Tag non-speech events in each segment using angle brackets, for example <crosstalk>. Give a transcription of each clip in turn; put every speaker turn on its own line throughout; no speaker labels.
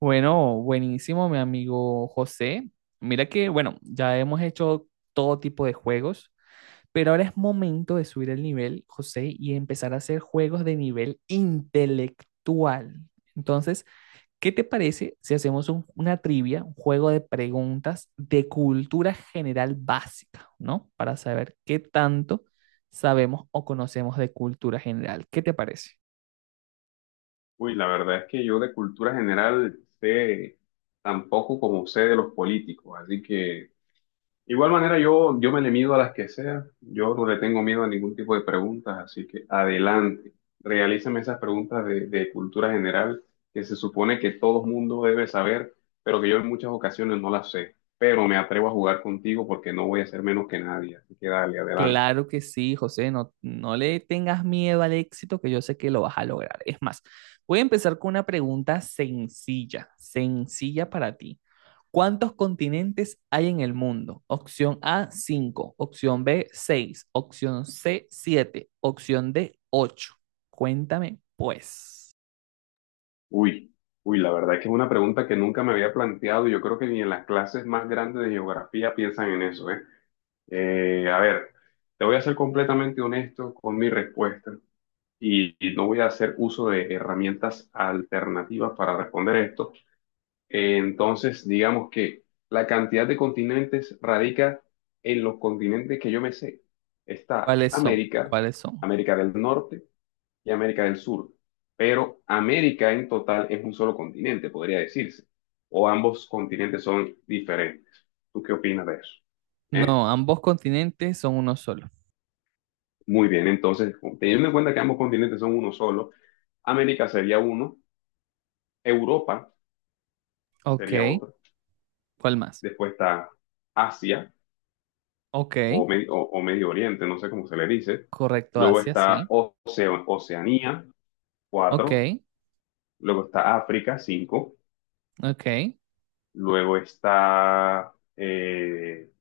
Bueno, buenísimo, mi amigo José. Mira que, bueno, ya hemos hecho todo tipo de juegos, pero ahora es momento de subir el nivel, José, y empezar a hacer juegos de nivel intelectual. Entonces, ¿qué te parece si hacemos una trivia, un juego de preguntas de cultura general básica, ¿no? Para saber qué tanto sabemos o conocemos de cultura general. ¿Qué te parece?
Uy, la verdad es que yo de cultura general sé tan poco como sé de los políticos, así que igual manera yo me le mido a las que sea, yo no le tengo miedo a ningún tipo de preguntas, así que adelante, realízame esas preguntas de cultura general que se supone que todo mundo debe saber, pero que yo en muchas ocasiones no las sé, pero me atrevo a jugar contigo porque no voy a ser menos que nadie, así que dale, adelante.
Claro que sí, José, no, no le tengas miedo al éxito, que yo sé que lo vas a lograr. Es más, voy a empezar con una pregunta sencilla, sencilla para ti. ¿Cuántos continentes hay en el mundo? Opción A, 5. Opción B, 6. Opción C, 7. Opción D, ocho. Cuéntame, pues,
Uy, uy, la verdad es que es una pregunta que nunca me había planteado. Y yo creo que ni en las clases más grandes de geografía piensan en eso, ¿eh? A ver, te voy a ser completamente honesto con mi respuesta y no voy a hacer uso de herramientas alternativas para responder esto. Entonces, digamos que la cantidad de continentes radica en los continentes que yo me sé. Está
¿cuáles son?
América,
¿Cuáles son?
América del Norte y América del Sur. Pero América en total es un solo continente, podría decirse. O ambos continentes son diferentes. ¿Tú qué opinas de eso? ¿Eh?
No, ambos continentes son uno solo.
Muy bien, entonces, teniendo en cuenta que ambos continentes son uno solo, América sería uno, Europa
Ok,
sería otro,
¿cuál más?
después está Asia
Ok,
o Medio Oriente, no sé cómo se le dice,
correcto,
luego
Asia,
está
sí.
Oceanía,
Ok,
cuatro, luego está África, cinco,
ok.
luego está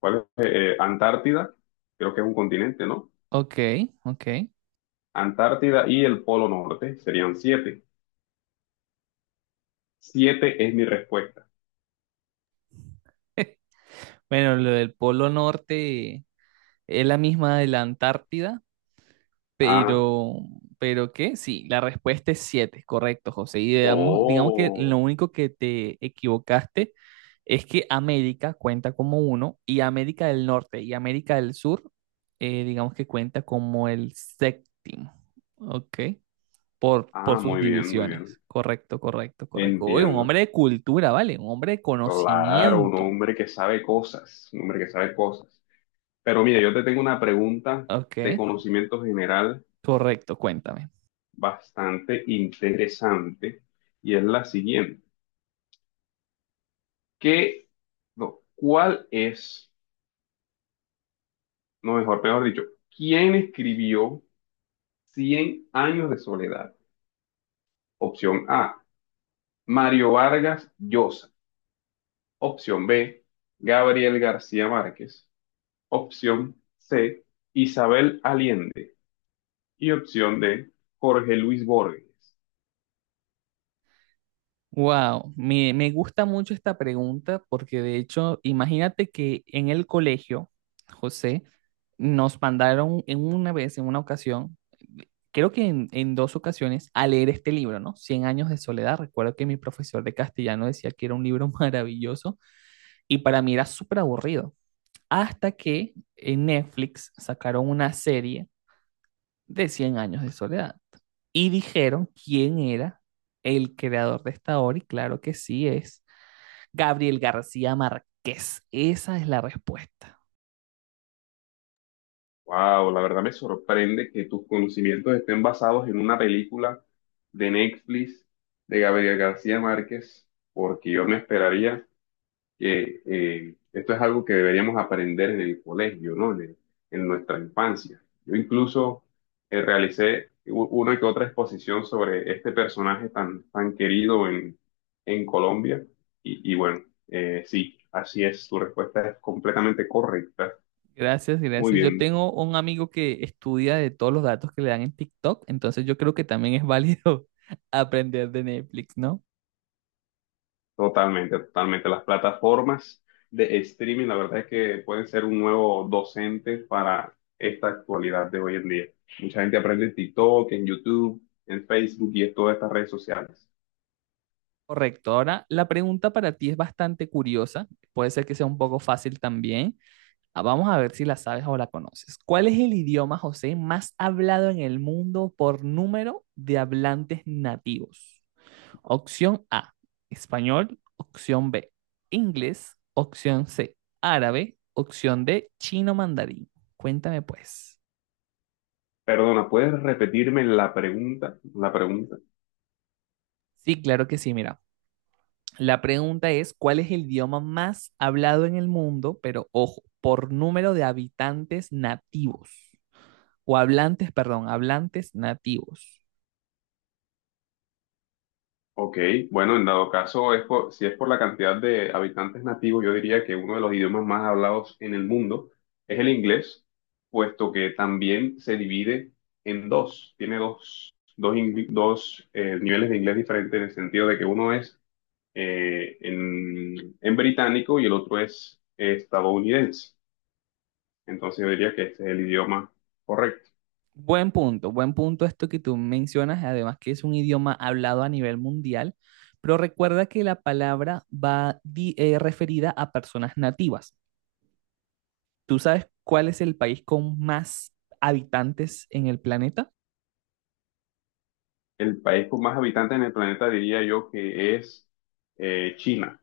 ¿Cuál es? Antártida, creo que es un continente, ¿no?
Ok, ok.
Antártida y el Polo Norte serían siete. Siete es mi respuesta.
<laughs> Bueno, lo del Polo Norte es la misma de la Antártida,
Ah,
pero, ¿pero qué? Sí, la respuesta es 7, correcto, José. Y digamos, digamos que lo
oh,
único que te equivocaste es que América cuenta como uno y América del Norte y América del Sur, digamos que cuenta como el séptimo, ¿ok? Por
ah,
sus
muy bien, muy bien.
divisiones. Correcto, correcto, correcto. Oye, un
Entiendo.
hombre de cultura, ¿vale? Un hombre de
Claro, un
conocimiento.
hombre que sabe cosas, un hombre que sabe cosas. Pero mira, yo te tengo una pregunta
Ok,
de conocimiento general
correcto, cuéntame.
bastante interesante y es la siguiente. ¿Qué, no, cuál es, no mejor dicho, quién escribió Cien años de soledad? Opción A, Mario Vargas Llosa. Opción B, Gabriel García Márquez. Opción C, Isabel Allende. Y opción D, Jorge Luis Borges.
Wow, me gusta mucho esta pregunta porque de hecho, imagínate que en el colegio, José, nos mandaron en una vez, en una ocasión, creo que en dos ocasiones, a leer este libro, ¿no? Cien años de soledad. Recuerdo que mi profesor de castellano decía que era un libro <laughs> maravilloso y para mí era súper aburrido. Hasta que en Netflix sacaron una serie de Cien años de soledad. Y dijeron quién era el creador de esta obra y claro que sí es Gabriel García Márquez. Esa es la respuesta.
Wow, la verdad me sorprende que tus conocimientos estén basados en una película de Netflix de Gabriel García Márquez, porque yo me esperaría que esto es algo que deberíamos aprender en el colegio, ¿no? En nuestra infancia. Yo incluso realicé una que otra exposición sobre este personaje tan, tan querido en, Colombia. Y bueno, sí, así es, tu respuesta es completamente correcta.
Gracias,
Muy
gracias. Yo
bien.
tengo un amigo que estudia de todos los datos que le dan en TikTok, entonces yo creo que también es válido <laughs> aprender de Netflix, ¿no?
Totalmente, totalmente. Las plataformas de streaming, la verdad es que pueden ser un nuevo docente para esta actualidad de hoy en día. Mucha gente aprende en TikTok, en YouTube, en Facebook y en todas estas redes sociales.
Correcto. Ahora, la pregunta para ti es bastante curiosa, puede ser que sea un poco fácil también. Ah, vamos a ver si la sabes o la conoces. ¿Cuál es el idioma, José, más hablado en el mundo por número de hablantes nativos? Opción A, español. Opción B, inglés. Opción C, árabe. Opción D, chino mandarín. Cuéntame pues.
Perdona, ¿puedes repetirme la pregunta? La pregunta.
Sí, claro que sí, mira. La pregunta es, ¿cuál es el idioma más hablado en el mundo? Pero ojo, por número de habitantes nativos. O hablantes, perdón, hablantes nativos.
Ok, bueno, en dado caso, si es por la cantidad de habitantes nativos, yo diría que uno de los idiomas más hablados en el mundo es el inglés, puesto que también se divide en dos, tiene dos niveles de inglés diferentes en el sentido de que uno es en británico y el otro es estadounidense. Entonces yo diría que este es el idioma correcto.
Buen punto esto que tú mencionas, además que es un idioma hablado a nivel mundial, pero recuerda que la palabra va referida a personas nativas. ¿Tú sabes cuál es el país con más habitantes en el planeta?
El país con más habitantes en el planeta diría yo que es China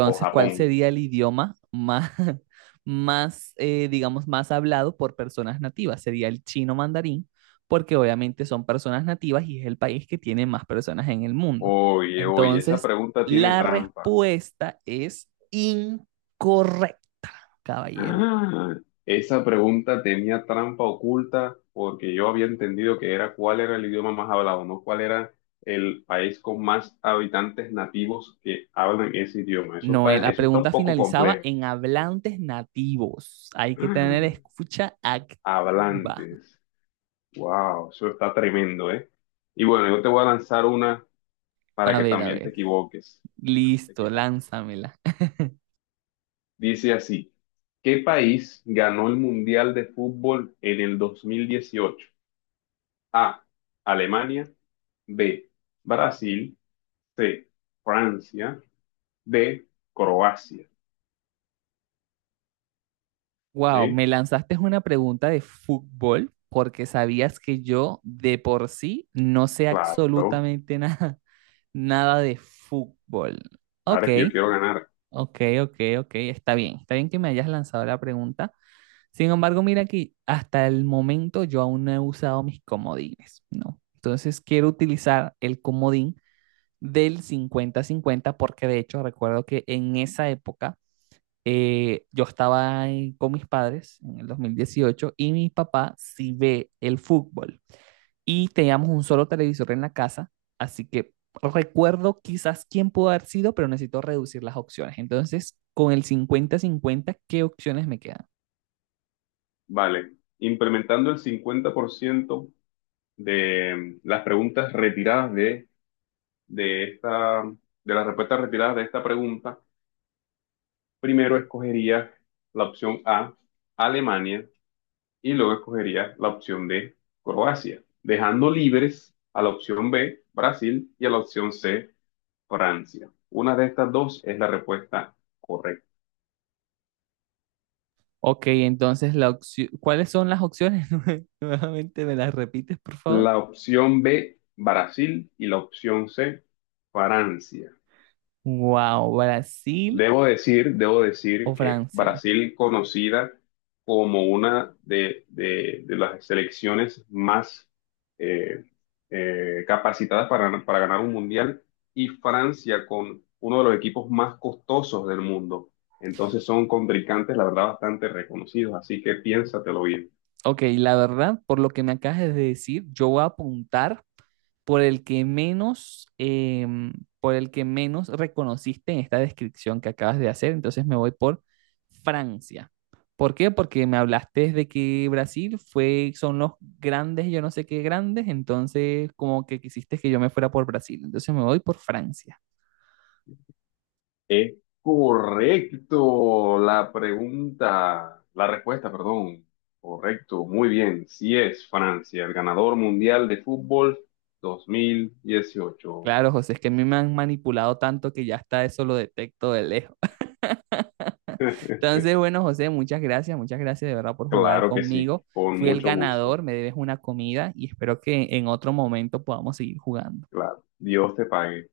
o
¿cuál
Japón.
sería el idioma más, <laughs> más digamos, más hablado por personas nativas? Sería el chino mandarín, porque obviamente son personas nativas y es el país que tiene más personas en el mundo.
Oye, oye, esa
Entonces,
pregunta tiene
la
trampa.
respuesta es incorrecta, caballero.
Ah, esa pregunta tenía trampa oculta porque yo había entendido que era cuál era el idioma más hablado, no cuál era el país con más habitantes nativos que hablan ese idioma. Eso
No,
está,
la
eso está un
pregunta
poco
finalizaba
complejo.
en hablantes nativos. Hay que tener escucha
Ah,
activa.
hablantes. Wow, eso está tremendo, ¿eh? Y bueno, yo te voy a lanzar una para
A
que
ver, a
también te
ver.
equivoques. Para que también te
Listo,
equivoques.
lánzamela. <laughs>
Dice así, ¿qué país ganó el Mundial de Fútbol en el 2018? A, Alemania, B, Brasil, C, Francia, D, Croacia.
Wow,
¿Eh?
me lanzaste una pregunta de fútbol porque sabías que yo de por sí no sé
Claro,
absolutamente nada, <laughs> nada de fútbol. Ok,
ahora es que yo quiero ganar.
ok, ok, ok, está bien que me hayas lanzado la pregunta. Sin embargo, mira que hasta el momento yo aún no he usado mis comodines, ¿no? Entonces quiero utilizar el comodín del 50-50 porque de hecho recuerdo que en esa época yo estaba con mis padres en el 2018 y mi papá sí ve el fútbol. Y teníamos un solo televisor en la casa, así que recuerdo quizás quién pudo haber sido, pero necesito reducir las opciones. Entonces, con el 50-50, ¿qué opciones me quedan?
Vale, implementando el 50% de las preguntas retiradas de esta, de las respuestas retiradas de esta pregunta, primero escogería la opción A, Alemania. Y luego escogería la opción D, Croacia, dejando libres a la opción B, Brasil, y a la opción C, Francia. Una de estas dos es la respuesta correcta.
Ok, entonces, ¿cuáles son las opciones? <laughs> Nuevamente, ¿me las repites, por favor?
La opción B, Brasil, y la opción C, Francia.
Wow, Brasil
Debo
o
decir que
Francia.
Brasil, conocida como una de las selecciones más eh, capacitadas para ganar un mundial, y Francia con uno de los equipos más costosos del mundo. Entonces son contrincantes, la verdad, bastante reconocidos, así que piénsatelo bien.
Ok, la verdad, por lo que me acabas de decir, yo voy a apuntar por el que menos, em, por el que menos reconociste en esta descripción que acabas de hacer, entonces me voy por Francia. ¿Por qué? Porque me hablaste de que Brasil fue, son los grandes, yo no sé qué grandes, entonces como que quisiste que yo me fuera por Brasil, entonces me voy por Francia.
Es correcto la pregunta, la respuesta, perdón. Correcto, muy bien. Sí es Francia, el ganador mundial de fútbol 2018.
Claro, José, es que a mí me han manipulado tanto que ya hasta eso lo detecto de lejos. <laughs>
<laughs>
Entonces, bueno, José, muchas gracias de verdad por jugar
Claro que sí,
conmigo.
con
Fui el
mucho gusto.
ganador, me debes una comida y espero que en otro momento podamos seguir jugando.
Claro, Dios te pague.